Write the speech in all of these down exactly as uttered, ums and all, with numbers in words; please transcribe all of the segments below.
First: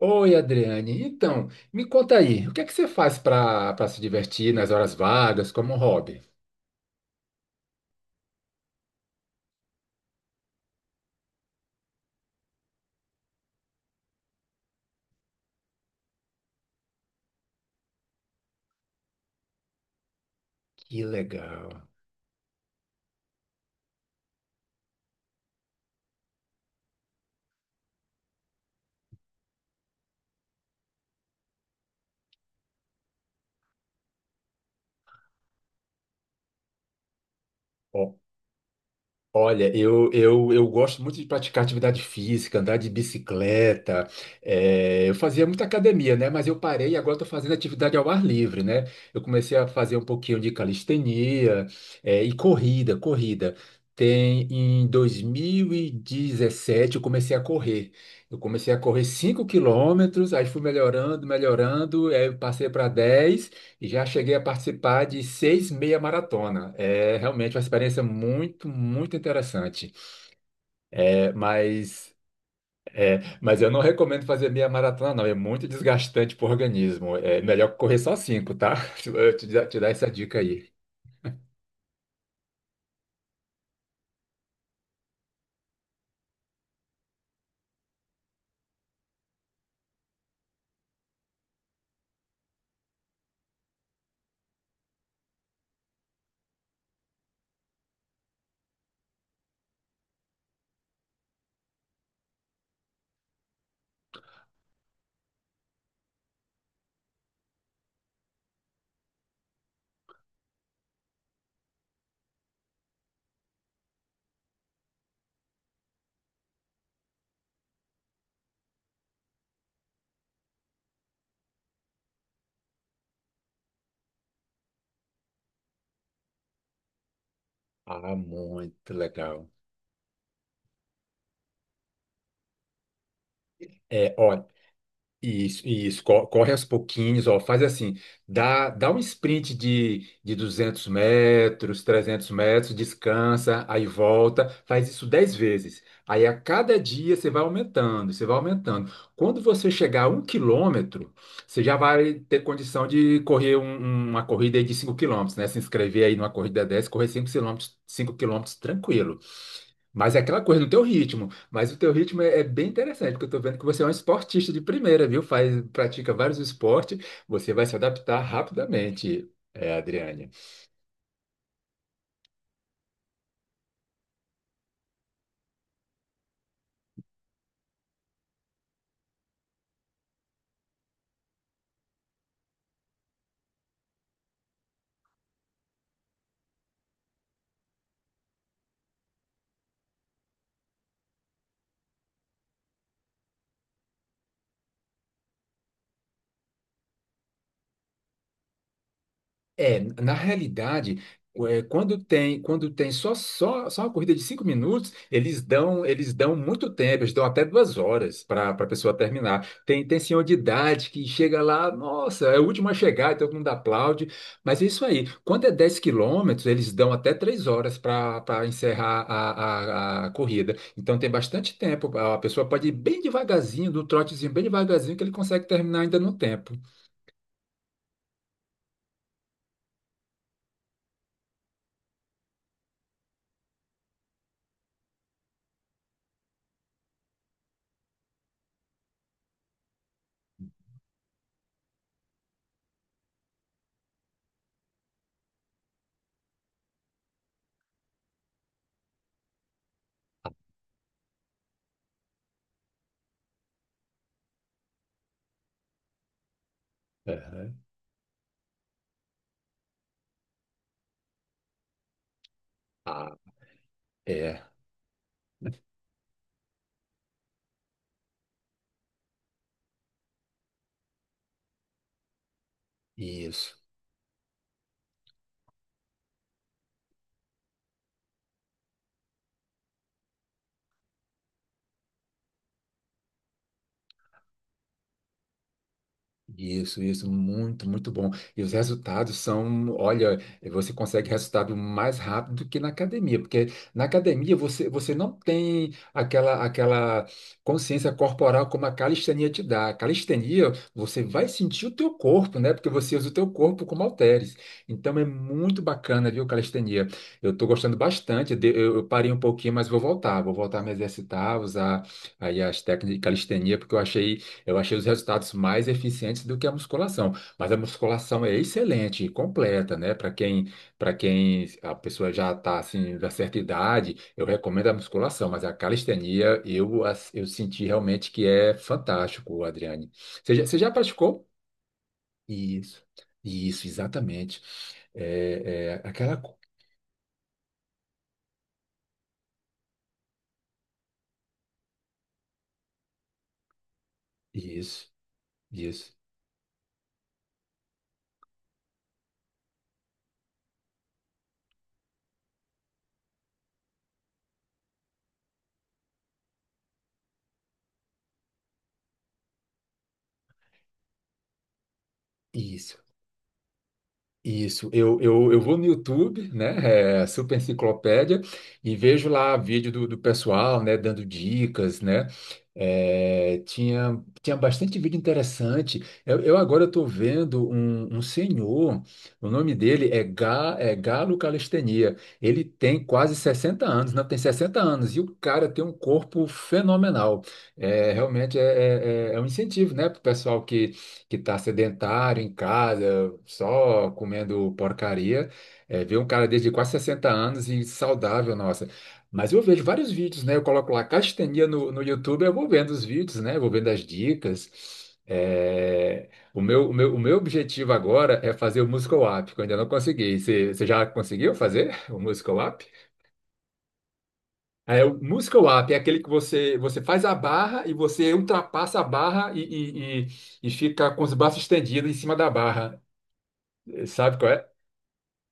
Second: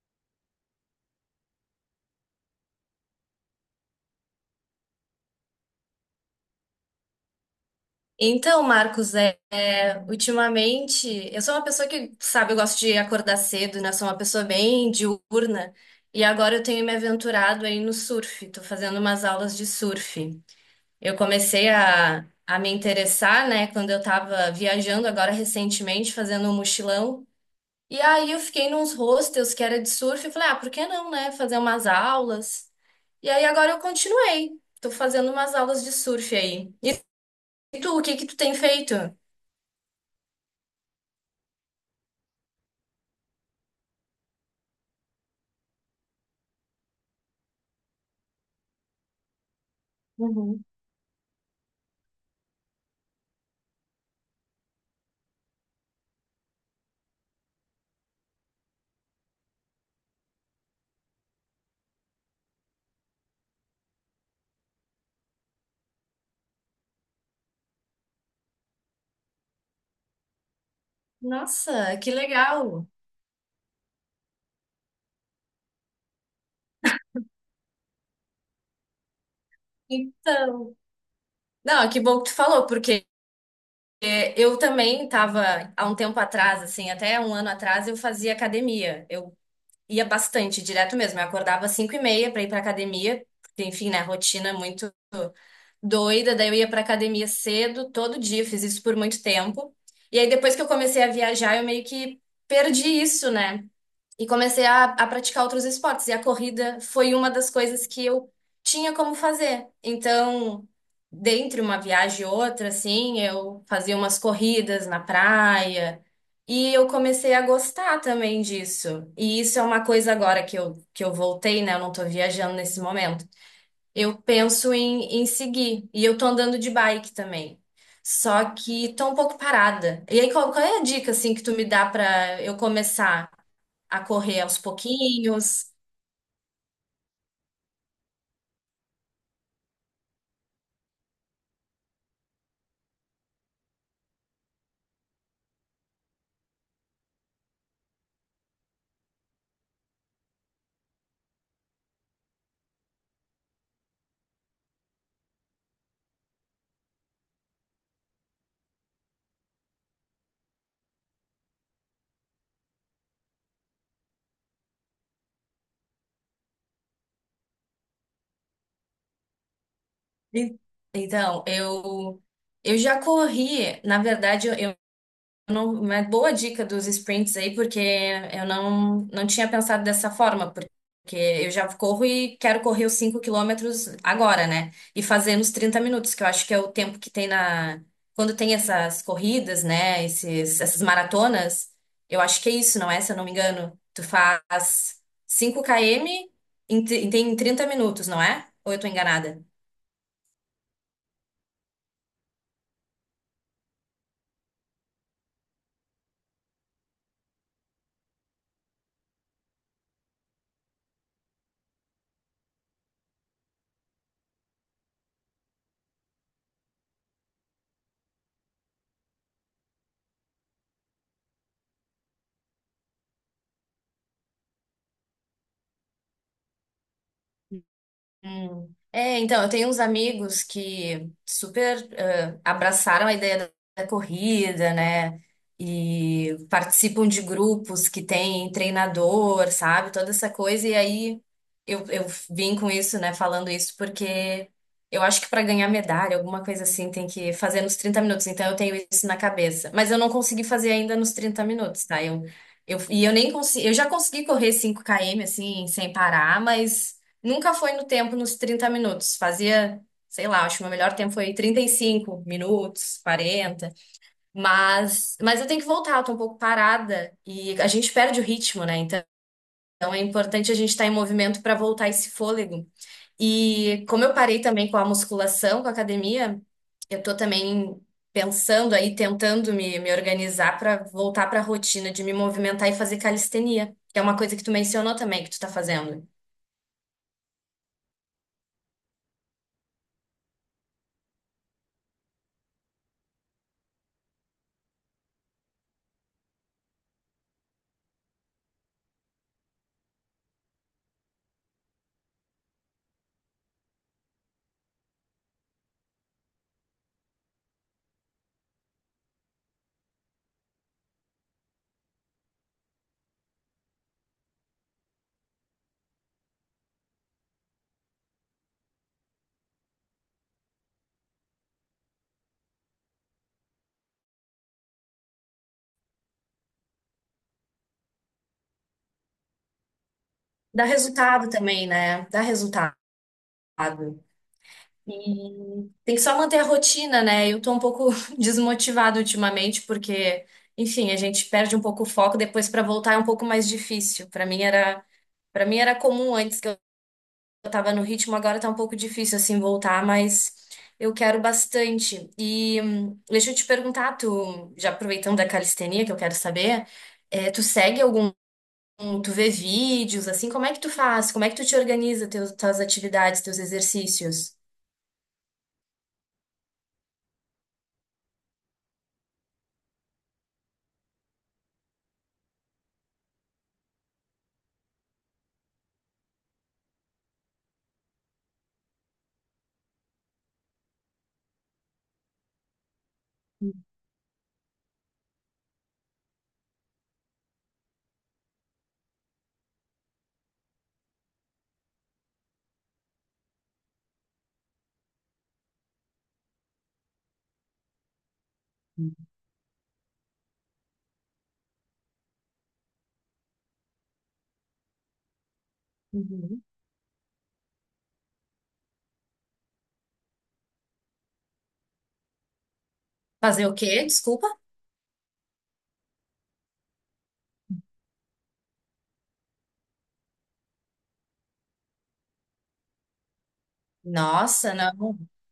Oi, Adriane. Então, me conta aí, o que é que você faz para para se divertir nas horas vagas como hobby? Então, Marcos, é, é, ultimamente, eu sou uma pessoa que, sabe, eu gosto de acordar cedo, né? Sou uma pessoa bem diurna. E agora eu tenho me aventurado aí no surf, tô fazendo umas aulas de surf. Que Eu comecei legal. a, a me interessar, né, quando eu tava viajando agora recentemente, fazendo um mochilão. E aí eu fiquei nos hostels que era de surf e falei, ah, por que não, né, fazer umas aulas? E aí agora eu continuei, tô fazendo umas aulas de surf aí. E tu, o que que tu tem feito? Olha, eu, eu, eu gosto muito de praticar atividade física, andar de bicicleta. Eh, eu fazia muita academia, né? Mas eu parei e agora estou fazendo atividade ao ar livre, né? Eu comecei a fazer um pouquinho de Uhum. calistenia, eh, e corrida, corrida. Tem em dois mil e dezessete eu comecei a correr. Eu comecei a correr cinco quilômetros, aí fui melhorando, melhorando, aí eu passei para dez. E Já cheguei a participar de seis meia maratona. É realmente uma experiência muito, muito interessante. É, Nossa, que mas, legal! mas eu não recomendo fazer meia maratona, não. É muito desgastante para o organismo. É melhor correr só cinco, tá? Eu te, dar- te dar essa dica aí. Então, não, que bom que tu falou, porque é, eu também estava há um tempo atrás, assim, até um ano atrás, eu fazia academia. Eu ia bastante, direto mesmo. Eu acordava às cinco e meia para ir para academia, porque, enfim, né, rotina muito doida. Daí eu ia para academia cedo, todo dia, fiz isso por muito tempo. E aí depois que eu comecei a viajar, eu meio que perdi isso, né? E comecei a, a praticar outros esportes. E a corrida foi uma das coisas que eu tinha como fazer. Então, dentre uma viagem e outra, assim, eu fazia umas corridas na praia. E eu comecei a gostar também disso. E isso é uma coisa agora que eu, que eu voltei, né? Eu não tô viajando nesse momento. Eu penso em, em seguir. E eu tô andando de bike também. Ah, Só muito que tô um pouco legal. parada. E aí, qual, qual é a dica, assim, que tu me dá pra eu começar? A É, correr ó. aos Isso, pouquinhos. isso, co- corre aos pouquinhos, ó, faz assim, dá, dá um sprint de, de duzentos metros, trezentos metros, descansa, aí volta, faz isso dez vezes. Aí a cada dia você vai aumentando, você vai aumentando. Quando você chegar a um quilômetro, você já vai ter condição de correr um- um, uma corrida aí de cinco quilômetros, né? Se inscrever aí numa corrida dessa, correr cinco quilômetros, cinco quilômetros tranquilo. Mas é aquela coisa no teu ritmo. Mas o teu ritmo é, é bem interessante, porque eu tô vendo que você é um esportista de primeira, viu? Faz, pratica vários esportes, você vai se adaptar rapidamente, é, Adriane. E- Então, eu eu já corri, na verdade, eu não- uma boa dica dos sprints aí, porque eu não, não tinha pensado dessa forma, porque eu já corro e quero correr os cinco quilômetros agora, né? E fazer nos trinta minutos, que eu acho que é o tempo que tem na. Quando tem essas corridas, né? Esses, essas maratonas, eu acho que é isso, não é? Se eu não me engano, tu faz cinco quilômetros em, tri- em trinta minutos, não é? Ou eu tô enganada? É, na realidade, é, quando tem, quando tem só, só, só uma corrida de cinco minutos, eles dão, eles dão muito tempo, eles dão até duas horas para a pessoa terminar. Tem, tem senhor de idade que chega lá, nossa, é o último a chegar, e todo mundo aplaude. Mas é isso aí. Quando é dez quilômetros, eles dão até três horas para para encerrar a, a, a corrida. Então tem bastante tempo. A pessoa pode ir bem devagarzinho, do trotezinho bem devagarzinho, que ele consegue terminar ainda no tempo. Hum. É, então, eu tenho uns amigos que super eh, abraçaram a ideia da da corrida, né? E participam de grupos que têm treinador, sabe? Toda essa coisa. E aí eu, eu vim com isso, né? Falando isso porque eu acho que para ganhar medalha, alguma coisa assim, tem que fazer nos trinta minutos. Então eu tenho isso na cabeça. Mas eu não consegui fazer ainda nos trinta minutos, tá? Eu, eu, e eu nem consegui. Eu já consegui correr cinco quilômetros, assim, sem parar, mas. Nunca Aham. foi no tempo nos trinta minutos. Fazia, sei lá, acho que o meu melhor tempo foi trinta e cinco minutos, Ah, quarenta. é, Mas, mas eu tenho que voltar, eu tô um pouco parada e a gente perde o ritmo, né? Então é importante a gente estar em movimento para voltar esse fôlego. isso. E como eu parei também com a musculação, com a academia, eu tô também pensando aí, tentando me, me organizar para voltar para a rotina de me movimentar e fazer calistenia, que é uma coisa que tu mencionou também que tu tá fazendo. Isso, isso, muito, muito bom. E os resultados são, olha, você consegue resultado mais rápido do que na academia, porque na academia você, você não tem aquela, aquela consciência corporal como a calistenia te dá. A calistenia, você vai sentir o teu corpo, né? Porque você usa o teu corpo como halteres. Então é muito bacana, viu, calistenia? Eu estou gostando bastante. de- Eu, eu parei um pouquinho, mas vou voltar. Vou voltar a me exercitar, usar aí as técnicas de calistenia, porque eu achei eu achei os resultados mais eficientes do que a musculação, mas a musculação é excelente, completa, né? Para quem, para quem a pessoa já está assim da certa idade, eu recomendo a musculação, mas a calistenia eu as- eu senti realmente que é fantástico, Adriane. Você já, você Dá já praticou? resultado também, né? Dá resultado. Isso, isso, exatamente. E É, é tem que aquela só co- manter a rotina, né? Eu tô um pouco desmotivada ultimamente, porque, enfim, a gente perde um pouco o foco, depois pra voltar é um pouco mais difícil. Pra mim era, isso, Para mim era isso, comum antes que eu tava no ritmo, agora tá um pouco difícil assim voltar, mas eu quero bastante. E hum, deixa eu te perguntar, tu, já aproveitando da calistenia que eu quero saber, eh, tu segue algum. Tu vê vídeos, assim, como é que tu faz? Como é que tu te organiza teus, tuas isso. atividades, teus exercícios? Isso, eu, eu, eu vou no YouTube, né, é, Super Enciclopédia, e vejo lá vídeo do, do pessoal, né, dando dicas, né. É, tinha, tinha bastante vídeo interessante, eu, eu agora estou vendo um, um senhor, o nome dele é, Ga, é Galo Calistenia, ele tem quase sessenta anos, não, tem sessenta anos, e o cara tem um corpo fenomenal, é, realmente é, é, é é um incentivo, né, para o pessoal que que está sedentário em casa, só comendo porcaria, é, ver um cara desde quase sessenta anos e saudável, nossa. Mas eu vejo vários vídeos, né? Eu coloco lá castenia no, no YouTube, eu vou vendo os vídeos, né? Vou vendo as dicas. É, o Uhum. meu, o meu, o meu objetivo agora é fazer o Muscle Up, que eu ainda não consegui. Você, você já conseguiu fazer o Muscle Up? Fazer o quê? Desculpa? É, o Muscle Up é aquele que você, você faz a barra e você ultrapassa a barra e, e, e, e fica com os braços estendidos em cima da barra. Eh, Sabe qual é? Nossa, não.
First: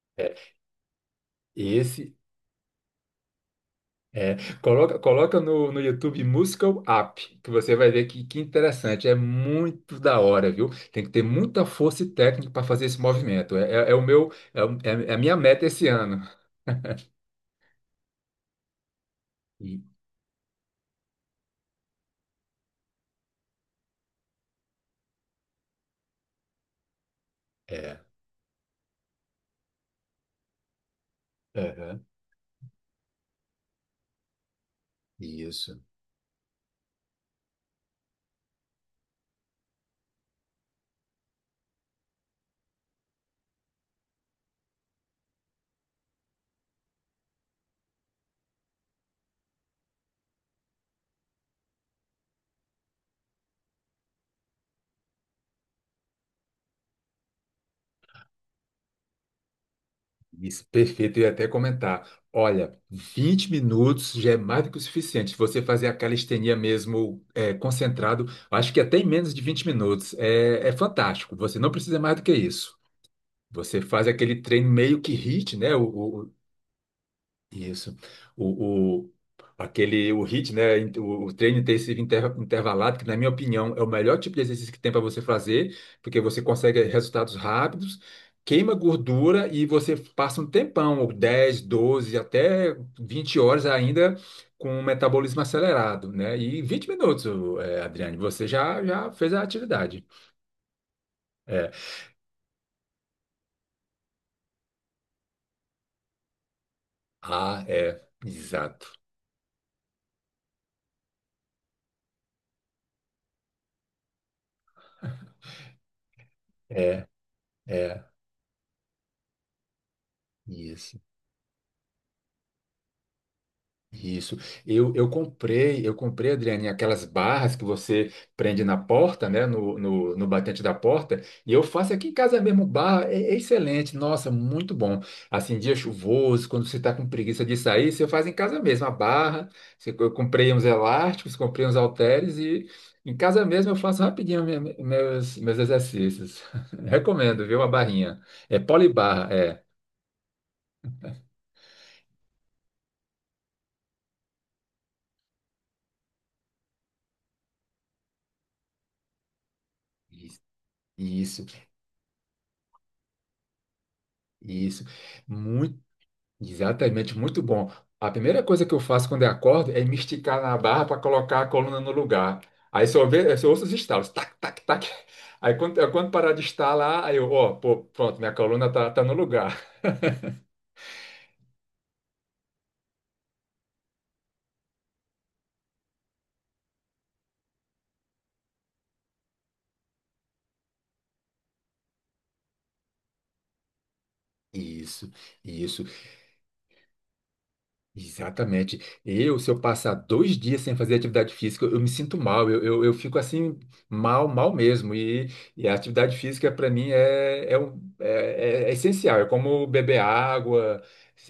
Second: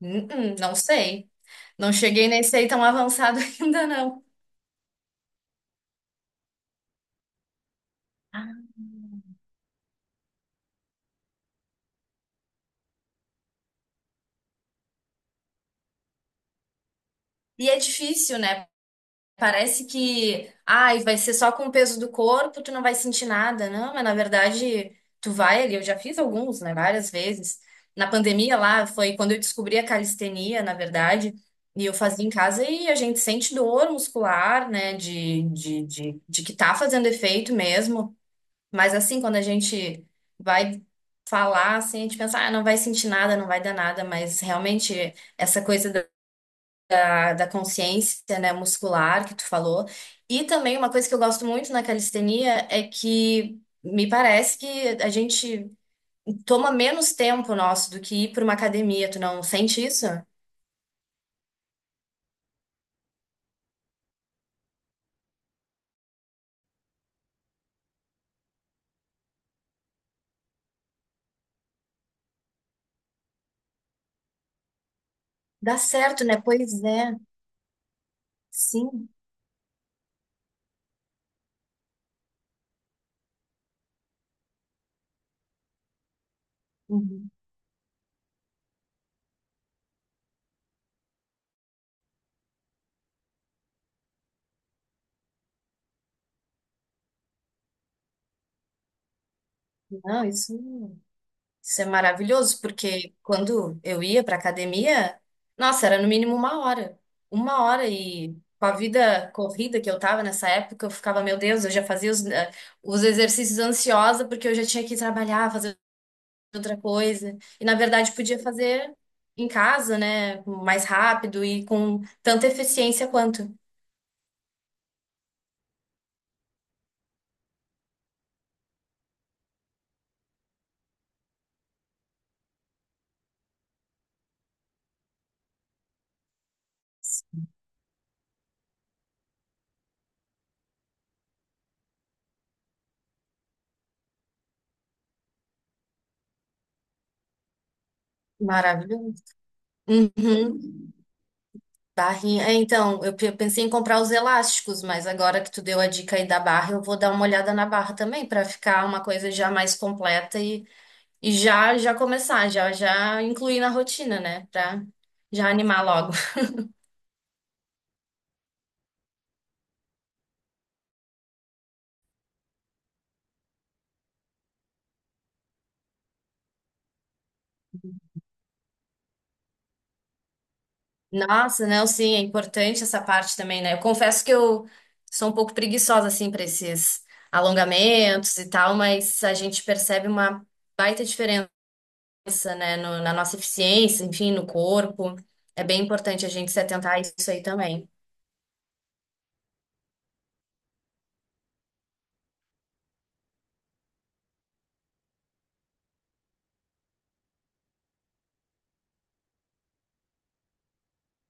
Hum, É, hum, não sei. Não Esse cheguei nesse aí tão avançado ainda, não. é. Coloca, coloca no, no YouTube Muscle Up, que você vai ver que, que interessante. É muito da hora, viu? Tem que ter muita força e técnica para fazer esse movimento. É, é, é o meu, é, o- É a minha meta esse ano. E é difícil, né? E- Parece que, ai, vai ser só com o peso do corpo, tu não vai sentir nada, não, mas na verdade tu vai ali, eu já fiz alguns, né, várias vezes. É, Na pandemia lá foi quando eu descobri a calistenia, na verdade, e eu aham, fazia em casa e a gente sente dor muscular, né, de, isso. de, de, de que tá fazendo efeito mesmo, mas assim, quando a gente vai falar, assim, a gente pensa, ah, não vai sentir nada, não vai dar nada, mas realmente essa coisa da consciência, né, muscular que tu falou. E também uma coisa que eu gosto muito na calistenia é que me parece que a gente toma menos tempo nosso do que ir para uma academia. Tu não sente isso? Isso, perfeito. Eu ia até comentar. Olha, vinte minutos já é mais do que o suficiente. Se Você fazer a calistenia mesmo é, concentrado, acho que até em menos de vinte minutos. É, é fantástico. Você não precisa mais do que isso. Você faz aquele treino meio que H I I T, né? Dá certo, O, né? Pois é. isso. O, Sim. o, aquele, o H I I T, né? O, o treino intensivo inter- intervalado, que na minha opinião é o melhor tipo de exercício que tem para você fazer, porque você consegue Uhum. resultados rápidos, queima gordura e você passa um tempão, ou dez doze até vinte horas ainda com o metabolismo acelerado, né? E vinte minutos, eh, Adriane, você já, já fez a atividade. Não, isso. É. Isso é maravilhoso, porque quando eu ia para academia, nossa, era no mínimo uma hora. Uma Ah, hora é. e com a Exato. vida corrida que eu tava nessa época, eu ficava, meu Deus, eu já fazia os, eh, os exercícios ansiosa, porque eu já tinha que trabalhar, fazer outra coisa. E na É. verdade podia fazer em casa, né? Mais Isso. rápido e com tanta eficiência quanto. Isso. Eu, eu comprei, eu comprei, Adriane, aquelas barras que você prende na porta, né? No, no, no batente da porta, e eu faço aqui em casa mesmo, barra, é, é excelente, nossa, muito bom. Assim, dia chuvoso, quando você está com preguiça de sair, você faz em casa mesmo, a barra. Você- Eu comprei uns elásticos, comprei uns halteres e em casa mesmo eu faço rapidinho minha- meus, meus exercícios. Recomendo, viu? A barrinha. É Maravilhoso. polibarra, é. Uhum. Barrinha. É, então, eu pe- pensei em comprar os elásticos, mas agora que tu deu a dica aí da barra, eu vou dar uma olhada na barra também para ficar uma coisa já mais completa Isso, e, e isso. já já começar, já já incluir na rotina, né? Pra Isso. já muito animar logo. Exatamente, muito bom. A primeira coisa que eu faço quando eu acordo é me esticar na barra para colocar a coluna no lugar. Aí só, vê, só ouço os estalos, tac, tac, tac. Aí quando, quando parar de estalar, aí eu, ó, pô, pronto, minha coluna tá, tá no lugar. Nossa, não, sim, é importante essa parte também, né? Eu confesso que eu sou um pouco preguiçosa assim para esses alongamentos e tal, mas a gente percebe uma baita diferença. Cabeça, né, no- na nossa eficiência, enfim, no Isso, corpo. É bem isso. importante a gente se atentar a isso aí também. Exatamente. Eu, se eu passar dois dias sem fazer atividade física, eu me sinto mal, eu, eu, eu fico assim, mal, mal mesmo. E, e a atividade física, para mim, é, é, um- é, é- é essencial. É como beber água,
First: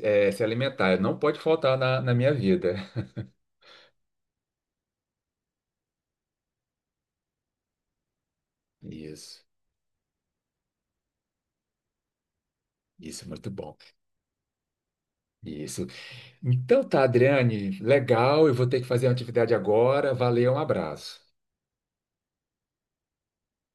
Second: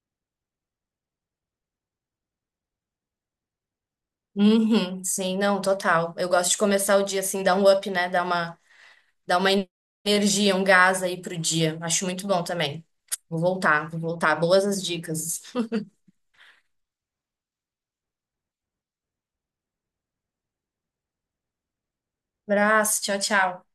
é, se alimentar. Não pode faltar na, na minha vida. Uhum, sim, não, total. Eu gosto de começar o dia assim, dar um up, né? Dar uma, dar Isso, uma energia, um gás aí pro dia. Acho muito bom também. isso, Vou muito bom. voltar, vou voltar. Boas as dicas. Isso. Então tá, Adriane, legal. Eu vou ter que fazer uma atividade agora. Valeu, um abraço. Abraço, tchau, tchau.